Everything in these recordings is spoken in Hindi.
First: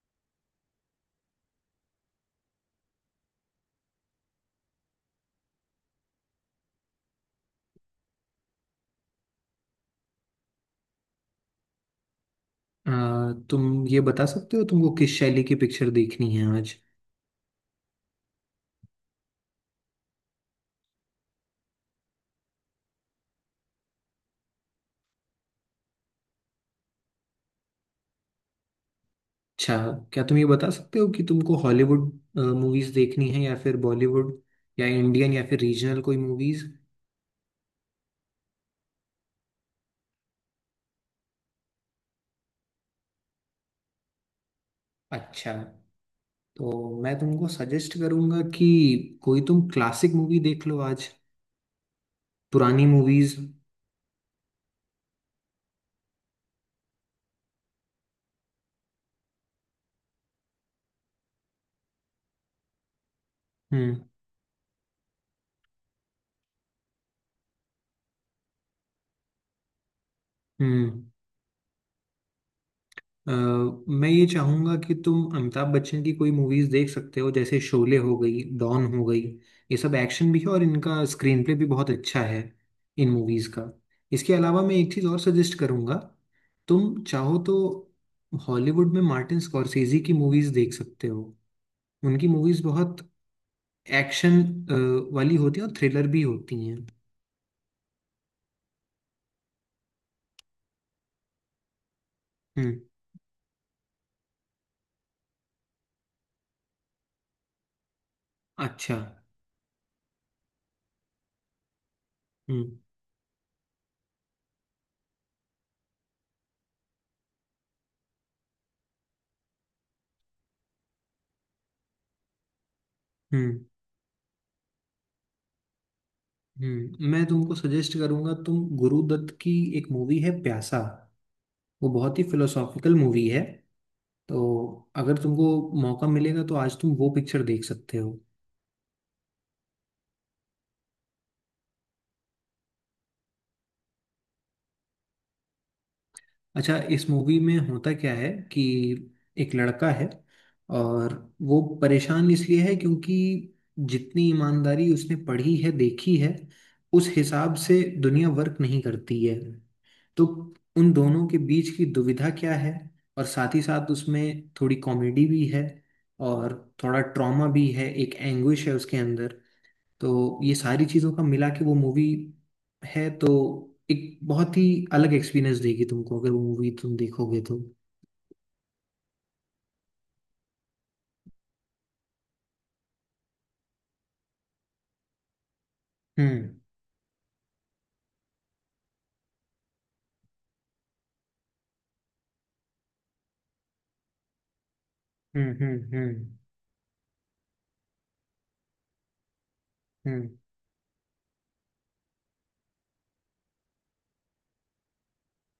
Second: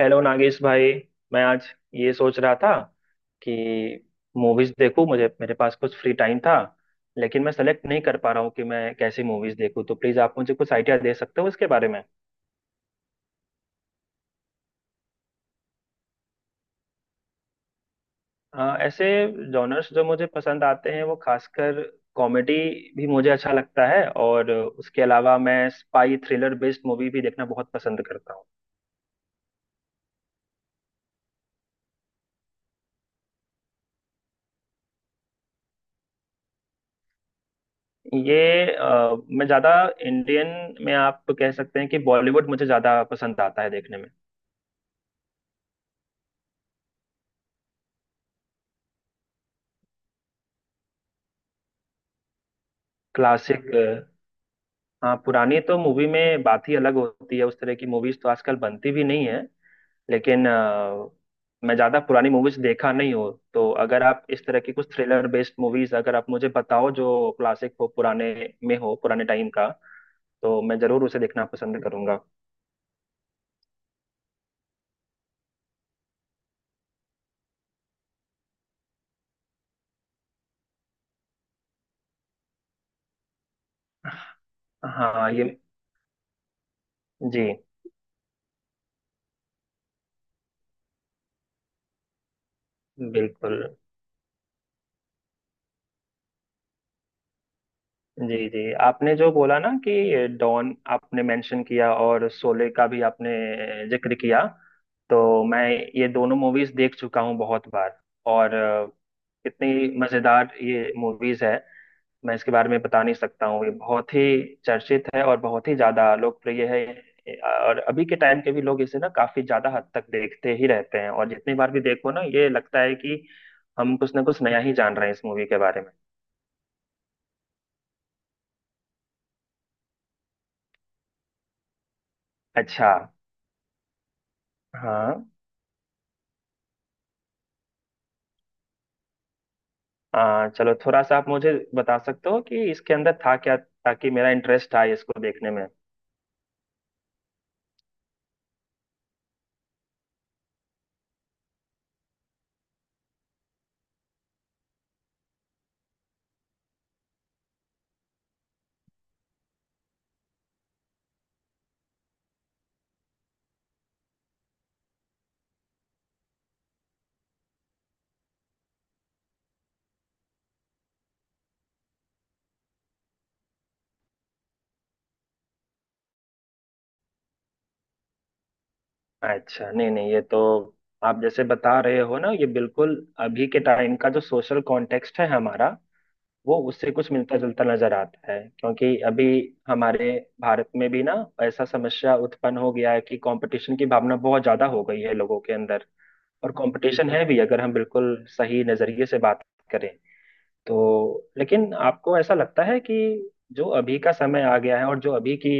हेलो नागेश भाई। मैं आज ये सोच रहा था कि मूवीज देखूं, मुझे मेरे पास कुछ फ्री टाइम था, लेकिन मैं सेलेक्ट नहीं कर पा रहा हूँ कि मैं कैसी मूवीज देखूं। तो प्लीज आप मुझे कुछ आइडिया दे सकते हो इसके बारे में। अ, तुम ये बता सकते हो तुमको किस शैली की पिक्चर देखनी है आज। ऐसे जॉनर्स जो मुझे पसंद आते हैं वो खासकर कॉमेडी भी मुझे अच्छा लगता है, और उसके अलावा मैं स्पाई थ्रिलर बेस्ड मूवी भी देखना बहुत पसंद करता हूँ। अच्छा, क्या तुम ये बता सकते हो कि तुमको हॉलीवुड मूवीज देखनी है या फिर बॉलीवुड या इंडियन या फिर रीजनल कोई मूवीज। ये मैं ज्यादा इंडियन में, आप कह सकते हैं कि बॉलीवुड मुझे ज्यादा पसंद आता है देखने में। अच्छा, तो मैं तुमको सजेस्ट करूंगा कि कोई तुम क्लासिक मूवी देख लो आज, पुरानी मूवीज। क्लासिक, हाँ, पुरानी तो मूवी में बात ही अलग होती है, उस तरह की मूवीज तो आजकल बनती भी नहीं है। लेकिन मैं ज्यादा पुरानी मूवीज देखा नहीं हूँ, तो हम्म। अगर आप इस तरह की कुछ थ्रिलर बेस्ड मूवीज अगर आप मुझे बताओ जो क्लासिक हो, पुराने में हो, पुराने टाइम का, तो मैं हम्म। जरूर उसे देखना पसंद करूंगा। अ, मैं ये चाहूंगा कि तुम अमिताभ बच्चन की कोई मूवीज देख सकते हो जैसे शोले हो गई, डॉन हो गई। ये सब एक्शन भी है और इनका स्क्रीन प्ले भी बहुत अच्छा है इन मूवीज का। इसके अलावा मैं एक चीज और हाँ सजेस्ट ये। करूंगा, तुम चाहो जी। तो हॉलीवुड में मार्टिन स्कॉर्सेजी की मूवीज देख सकते हो। उनकी मूवीज बहुत बिल्कुल। एक्शन वाली होती है और थ्रिलर भी होती हैं। जी जी, आपने जो बोला ना कि डॉन आपने मेंशन किया और शोले हम्म। का भी आपने जिक्र किया, तो मैं ये दोनों मूवीज देख चुका हूँ बहुत बार। और अच्छा। कितनी मजेदार ये मूवीज है, मैं इसके बारे हम्म। में बता नहीं सकता हूँ, ये बहुत ही चर्चित है और बहुत ही ज्यादा लोकप्रिय है। और अभी के टाइम के भी लोग इसे ना काफी ज्यादा हद तक देखते ही रहते हैं, और जितनी बार भी देखो ना ये लगता है कि हम्म। हम कुछ ना कुछ नया ही जान रहे हैं इस मूवी के बारे में। हम्म। मैं तुमको सजेस्ट करूंगा तुम गुरुदत्त की एक मूवी है प्यासा। वो बहुत ही अच्छा। फिलोसॉफिकल मूवी है। तो अगर हाँ। तुमको मौका मिलेगा तो आज तुम वो पिक्चर देख सकते हो। चलो थोड़ा सा आप मुझे बता सकते हो कि इसके अंदर था क्या, ताकि मेरा इंटरेस्ट था इसको देखने में। अच्छा, इस मूवी में होता क्या है कि एक लड़का है और वो परेशान इसलिए है क्योंकि जितनी ईमानदारी उसने पढ़ी है, देखी है, उस हिसाब से दुनिया वर्क नहीं करती है। तो उन दोनों के बीच की दुविधा क्या है। और साथ ही साथ उसमें थोड़ी कॉमेडी भी है और थोड़ा ट्रॉमा भी है, एक एंग्विश है उसके अंदर। तो ये सारी चीज़ों का मिला के वो मूवी है, तो एक बहुत ही अलग एक्सपीरियंस देगी तुमको अगर वो मूवी तुम देखोगे तो। अच्छा, नहीं नहीं, ये तो आप जैसे बता रहे हो ना, ये बिल्कुल अभी के टाइम का जो सोशल कॉन्टेक्स्ट है हमारा, हम्म। वो उससे कुछ मिलता जुलता नजर आता है, क्योंकि अभी हमारे भारत में भी ना ऐसा समस्या उत्पन्न हो गया है कि कंपटीशन की भावना बहुत ज्यादा हो गई है लोगों के हम्म। हम्म। अंदर। हम्म। और कंपटीशन है भी, अगर हम बिल्कुल सही नजरिए से बात करें हम्म। तो। लेकिन आपको ऐसा लगता है कि जो अभी का समय आ गया है और जो अभी की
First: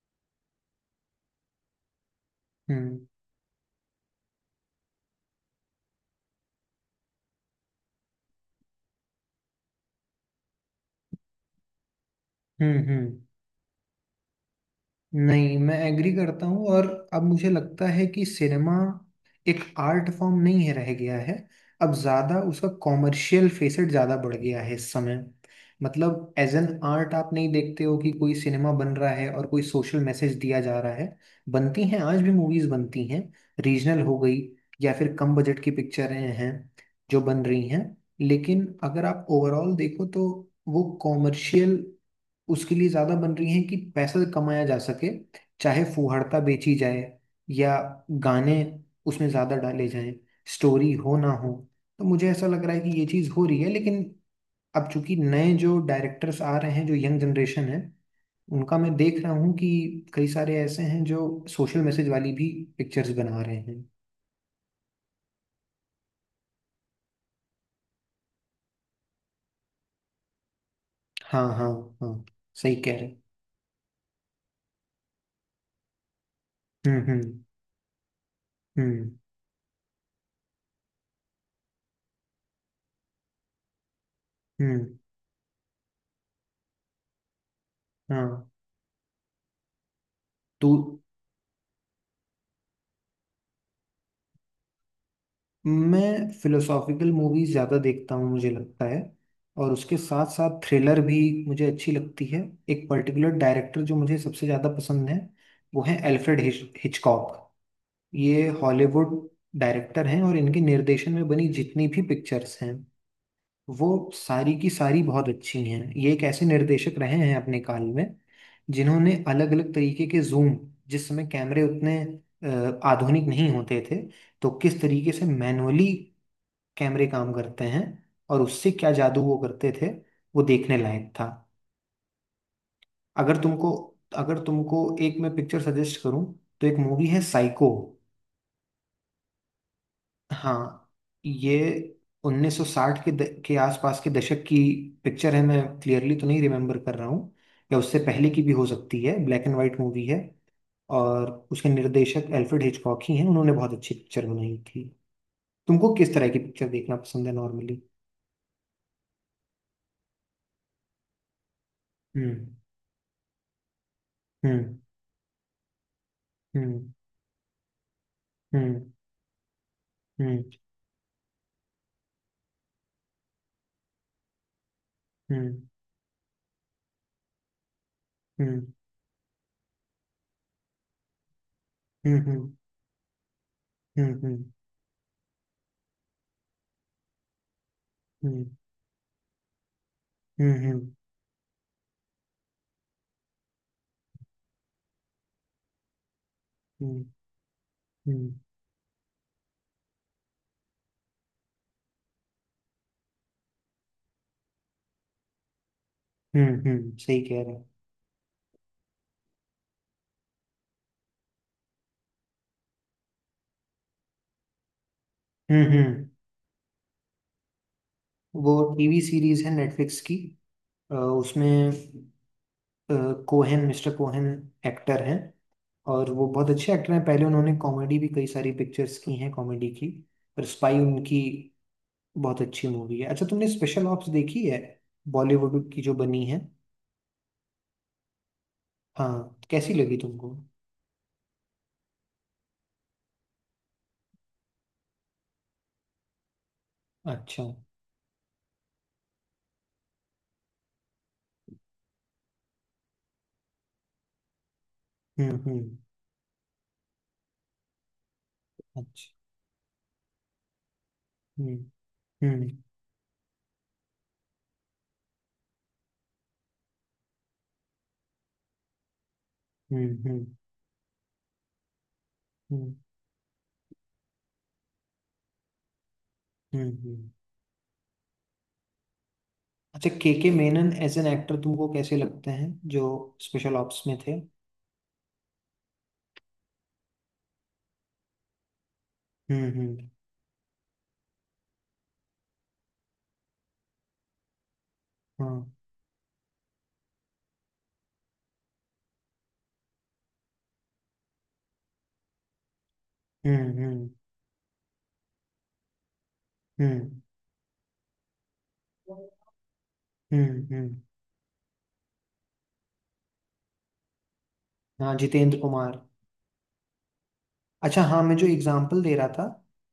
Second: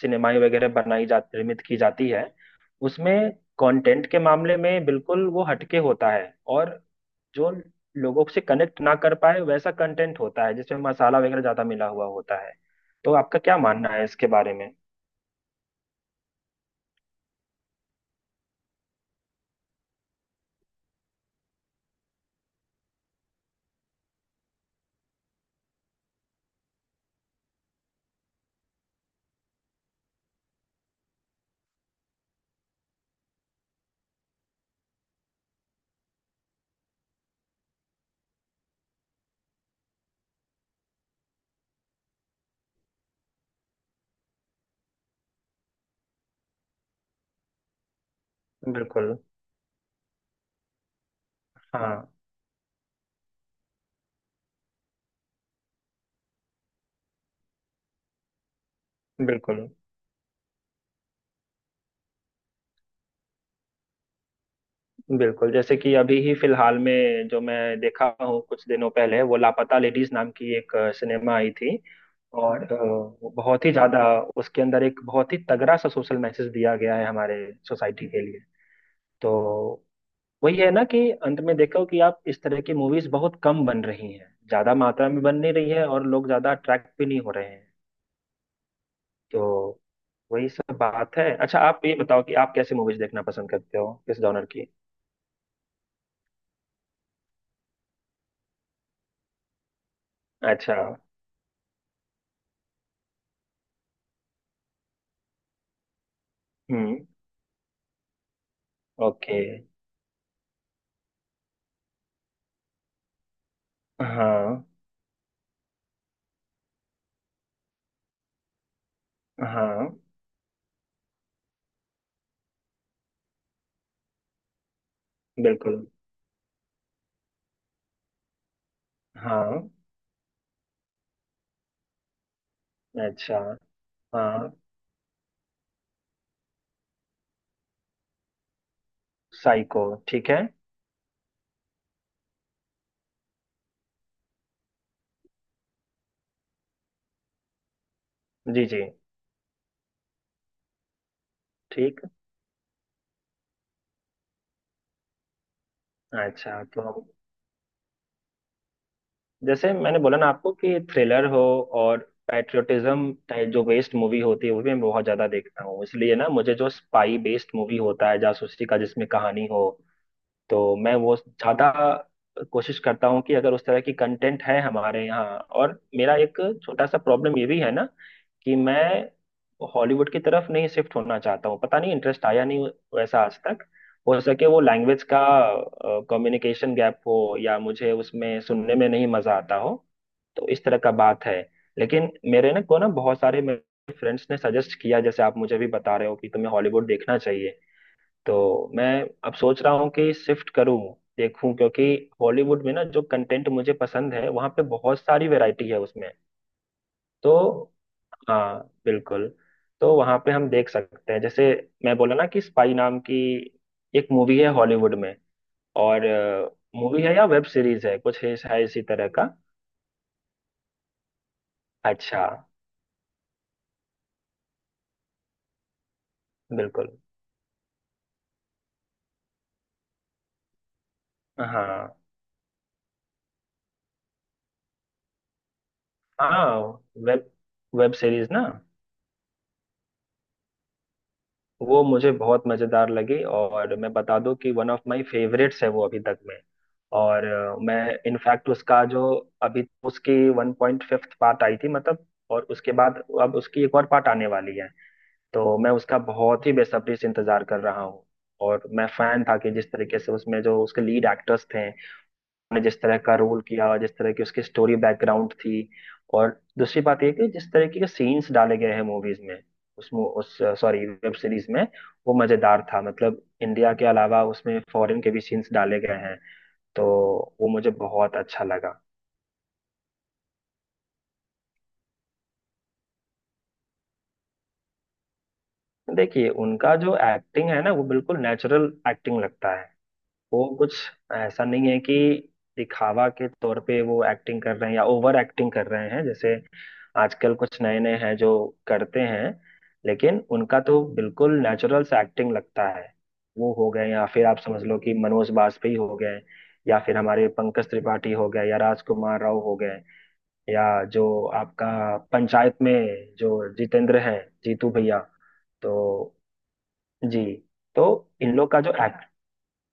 सिनेमाएं वगैरह बनाई जा, निर्मित की जाती है, हम्म। उसमें कंटेंट के मामले में बिल्कुल वो हटके होता है, और जो लोगों से कनेक्ट ना कर पाए वैसा कंटेंट होता है जिसमें मसाला वगैरह ज्यादा मिला हुआ होता है। हम्म। तो हम्म। आपका क्या मानना है इसके बारे में? नहीं, मैं एग्री करता हूँ। और अब मुझे लगता है कि सिनेमा एक आर्ट फॉर्म नहीं है, रह गया है। अब ज़्यादा उसका कॉमर्शियल फेसेट ज़्यादा बढ़ गया है इस समय। मतलब एज एन आर्ट आप नहीं देखते हो कि कोई सिनेमा बन रहा है और कोई सोशल मैसेज दिया जा रहा है। बनती हैं, आज भी मूवीज़ बनती हैं, रीजनल हो गई या फिर कम बजट की पिक्चरें हैं जो बन रही हैं। लेकिन अगर आप ओवरऑल देखो तो वो कॉमर्शियल, उसके लिए ज्यादा बन रही हैं कि पैसा कमाया जा सके, चाहे फुहाड़ता बेची जाए या गाने बिल्कुल। उसमें ज्यादा डाले जाएं, स्टोरी हो ना हो। तो हाँ। मुझे ऐसा लग रहा है कि ये चीज हो रही है। लेकिन अब चूंकि नए जो डायरेक्टर्स आ रहे हैं, जो यंग जनरेशन है, उनका मैं देख रहा हूँ बिल्कुल। कि कई सारे ऐसे हैं जो सोशल मैसेज वाली भी पिक्चर्स बना रहे हैं। बिल्कुल जैसे कि अभी ही फिलहाल में जो मैं देखा हूँ कुछ दिनों पहले, वो लापता लेडीज नाम की एक सिनेमा हाँ। आई हाँ। थी। हाँ, और सही कह रहे। वो बहुत ही ज्यादा, उसके अंदर एक बहुत ही तगड़ा सा सोशल मैसेज दिया गया हम्म। है हम्म। हमारे सोसाइटी के लिए। हम्म। तो वही है ना कि अंत में देखो कि आप इस तरह की मूवीज बहुत कम बन रही हैं, ज्यादा हम्म। मात्रा में बन नहीं रही है, और लोग ज्यादा अट्रैक्ट भी नहीं हो रहे हैं। हाँ। तो वही तू सब बात है। अच्छा, आप ये बताओ कि आप कैसी मूवीज देखना पसंद करते हो, किस जॉनर की? मैं फिलोसॉफिकल मूवीज ज़्यादा देखता हूँ मुझे लगता है। और उसके साथ साथ अच्छा। थ्रिलर भी मुझे अच्छी लगती है। एक पर्टिकुलर डायरेक्टर जो मुझे सबसे ज़्यादा पसंद है वो है एल्फ्रेड हम्म। हिचकॉक। ये हॉलीवुड ओके। डायरेक्टर हैं और इनके निर्देशन में बनी जितनी भी पिक्चर्स हैं वो सारी हाँ की सारी बहुत अच्छी हैं। ये एक ऐसे निर्देशक रहे हैं अपने काल में जिन्होंने अलग अलग हाँ। तरीके के जूम, जिस समय कैमरे उतने आधुनिक नहीं होते थे, तो किस तरीके से बिल्कुल। मैनुअली कैमरे काम करते हैं और उससे क्या जादू वो हाँ। करते थे, वो देखने लायक था। अगर अच्छा। तुमको, अगर हाँ। तुमको एक मैं पिक्चर सजेस्ट करूं तो एक मूवी है साइको। साइको, ठीक है। हाँ। ये 1960 के आसपास के दशक की पिक्चर है, मैं क्लियरली तो नहीं रिमेम्बर कर रहा हूँ, या उससे पहले की भी जी हो जी। सकती है। ब्लैक एंड वाइट मूवी है और उसके ठीक। निर्देशक एल्फ्रेड हिचकॉक ही हैं, उन्होंने बहुत अच्छी पिक्चर बनाई थी। तुमको किस तरह की अच्छा, पिक्चर तो देखना पसंद है नॉर्मली? जैसे मैंने बोला ना आपको कि थ्रिलर हो, और हम्म। पैट्रियोटिज्म टाइप जो बेस्ड मूवी होती है वो भी हम्म। मैं बहुत ज्यादा देखता हूँ, इसलिए ना मुझे जो हम्म। स्पाई बेस्ड मूवी होता है जासूसी का हम्म। जिसमें कहानी हो, हम्म। तो मैं वो ज़्यादा कोशिश करता हूँ कि अगर उस तरह की कंटेंट है हमारे यहाँ। हम्म। और मेरा एक छोटा सा प्रॉब्लम ये भी है ना कि हम्म। मैं हॉलीवुड की तरफ नहीं शिफ्ट होना चाहता हूँ, पता नहीं हम्म। इंटरेस्ट आया हम्म। नहीं वैसा आज तक। हो हम्म। सके वो लैंग्वेज का कम्युनिकेशन गैप हो, या मुझे उसमें हम्म। सुनने में नहीं मजा आता हो, तो हम्म। इस तरह हम्म। का बात है। लेकिन मेरे ना को ना बहुत सारे मेरे फ्रेंड्स ने सजेस्ट किया, जैसे आप मुझे भी बता रहे हो कि तुम्हें हॉलीवुड देखना चाहिए, हम्म। तो मैं अब सोच रहा हूँ कि शिफ्ट करूँ, देखूं, क्योंकि हॉलीवुड में ना जो कंटेंट मुझे पसंद है वहाँ पे बहुत सारी वैरायटी है उसमें। हम्म। सही कह रहे हैं। तो हाँ, बिल्कुल। तो वहाँ पे हम देख सकते हैं, जैसे मैं बोला ना कि स्पाई नाम की एक मूवी है हॉलीवुड में। हम्म। हम्म। और मूवी है या वेब सीरीज है, कुछ है वो है इसी टीवी तरह का। सीरीज है नेटफ्लिक्स की। उसमें अच्छा। अ, कोहेन मिस्टर कोहेन एक्टर हैं और वो बहुत अच्छे एक्टर बिल्कुल। हैं। पहले उन्होंने कॉमेडी भी कई सारी पिक्चर्स की हैं, कॉमेडी की। पर स्पाई उनकी हाँ बहुत अच्छी मूवी है। अच्छा, तुमने स्पेशल ऑप्स देखी है, बॉलीवुड की जो बनी है? हाँ। वेब वेब सीरीज ना। हाँ, कैसी लगी तुमको? वो मुझे बहुत मजेदार लगी, और मैं बता दूं कि वन ऑफ माय फेवरेट्स है वो अभी तक में। और अच्छा। मैं इनफैक्ट उसका जो, अभी उसकी वन पॉइंट फिफ्थ पार्ट आई थी मतलब, और उसके बाद अब उसकी एक और पार्ट आने वाली है, हम्म। तो मैं हम्म। उसका बहुत ही बेसब्री से इंतजार कर रहा हूँ। और मैं अच्छा। फैन था कि जिस तरीके से उसमें जो उसके लीड एक्टर्स हम्म। थे हम्म। ने जिस तरह का रोल किया, और जिस तरह की उसकी स्टोरी बैकग्राउंड थी, और दूसरी बात ये कि जिस तरीके के सीन्स डाले गए हैं मूवीज में, हम्म। हम्म। उस, सॉरी, वेब सीरीज में, वो मजेदार हम्म। था, मतलब इंडिया के अलावा उसमें फॉरेन के भी सीन्स डाले गए हैं, हम्म, तो हम्म। वो मुझे बहुत अच्छा लगा। अच्छा, के मेनन एज एन एक्टर तुमको कैसे लगते हैं जो स्पेशल ऑप्स में थे? देखिए उनका जो एक्टिंग है ना वो बिल्कुल नेचुरल एक्टिंग हम्म। लगता है। हम्म। वो कुछ ऐसा नहीं है कि दिखावा के तौर पे वो एक्टिंग कर रहे हैं या ओवर हाँ। एक्टिंग कर रहे हैं जैसे आजकल कुछ नए नए हैं जो करते हैं, लेकिन उनका तो बिल्कुल नेचुरल से एक्टिंग लगता है। वो हम्म। हो गए, हम्म। या फिर आप समझ लो कि मनोज बाजपेयी हो गए, या फिर हम्म। हमारे पंकज त्रिपाठी हो गए, या राजकुमार राव हो गए, हम्म। या हम्म। जो आपका पंचायत में जो जितेंद्र है, जीतू हाँ, भैया। जितेंद्र तो कुमार। जी, अच्छा, तो हाँ मैं जो इन लोग का जो एग्जांपल दे एक्ट। रहा था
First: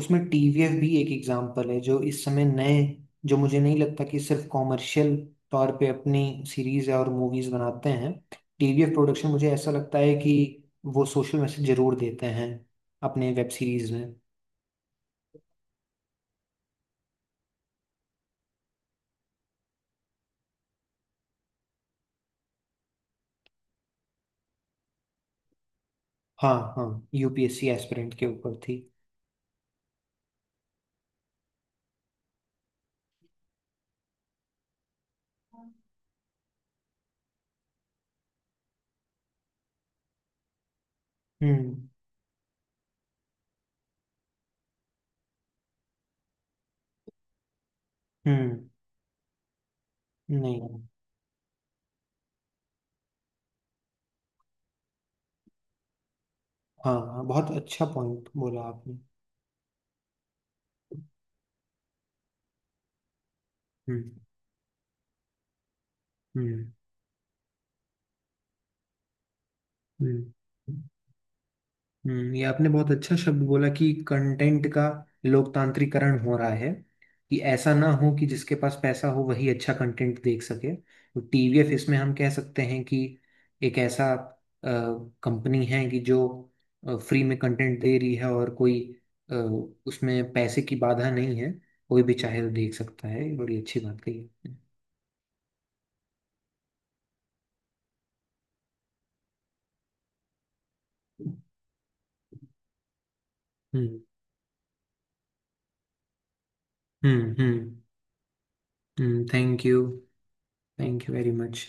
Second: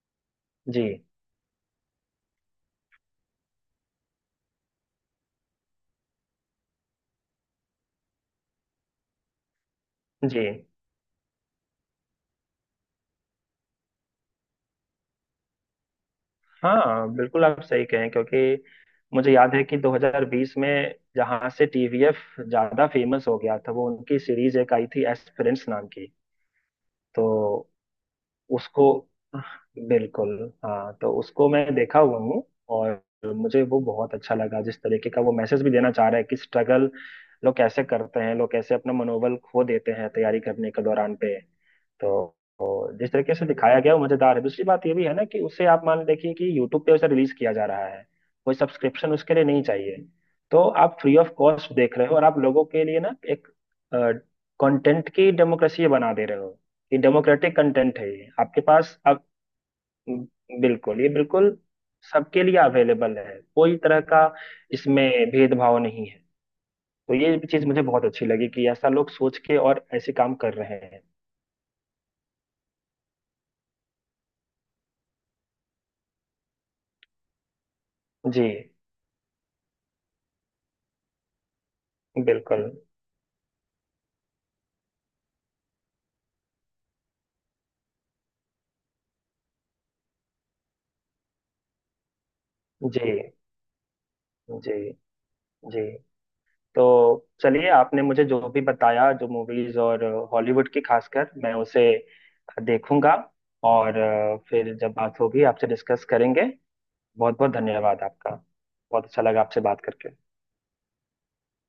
उसमें टीवीएफ जी भी एक एग्जांपल है, जो इस समय नए, जो मुझे नहीं लगता कि सिर्फ कॉमर्शियल तौर पे अपनी सीरीज और मूवीज बनाते हैं। टीवीएफ प्रोडक्शन मुझे ऐसा लगता है कि जी, वो सोशल मैसेज जरूर देते हैं अपने वेब सीरीज में। हाँ बिल्कुल आप सही कहें, क्योंकि मुझे याद है कि 2020 में जहाँ से टीवीएफ ज्यादा फेमस हो गया था, वो उनकी सीरीज एक आई थी, एस्पिरेंट्स नाम की। हाँ हाँ, यूपीएससी तो एस्पिरेंट के ऊपर थी। उसको, बिल्कुल, हाँ, तो उसको मैं देखा हुआ हूँ। और मुझे वो बहुत अच्छा लगा, जिस तरीके का वो मैसेज भी देना चाह रहा है कि स्ट्रगल लोग कैसे करते हैं, लोग कैसे अपना मनोबल खो देते हैं तैयारी करने के दौरान पे। हम्म। तो तो जिस तरीके से दिखाया गया वो मजेदार है। दूसरी बात ये भी है ना कि उसे आप मान देखिए कि यूट्यूब पे उसे रिलीज किया जा रहा है, कोई हम्म। सब्सक्रिप्शन उसके लिए नहीं चाहिए, तो नहीं। आप फ्री ऑफ कॉस्ट देख रहे हो, और आप लोगों के लिए ना एक कंटेंट की डेमोक्रेसी बना दे रहे हो। हाँ ये हाँ, बहुत डेमोक्रेटिक अच्छा कंटेंट है, पॉइंट ये आपके बोला आपने। पास अब, बिल्कुल, ये बिल्कुल सबके लिए अवेलेबल है, कोई तरह हम्म। का इसमें भेदभाव नहीं है। हम्म। तो ये चीज मुझे बहुत अच्छी लगी कि ऐसा लोग सोच के और ऐसे हम्म। काम कर रहे हम्म। हैं। ये आपने बहुत अच्छा शब्द बोला कि कंटेंट का लोकतांत्रिकरण हो रहा है। कि ऐसा ना हो कि जी जिसके पास पैसा हो वही अच्छा कंटेंट देख सके, तो टीवीएफ इसमें हम कह सकते बिल्कुल। हैं कि एक ऐसा कंपनी है कि जो फ्री में कंटेंट दे रही है और कोई अ, उसमें पैसे की बाधा नहीं है, कोई भी चाहे तो देख जी सकता है। ये बड़ी अच्छी बात कही आपने। जी जी। तो चलिए, आपने मुझे जो भी बताया जो मूवीज और हॉलीवुड की खासकर, मैं उसे देखूंगा, और हम्म। फिर जब बात होगी आपसे डिस्कस करेंगे। बहुत बहुत हम्म। धन्यवाद आपका। बहुत अच्छा हम्म, लगा आपसे थैंक यू। बात करके। Thank you very much.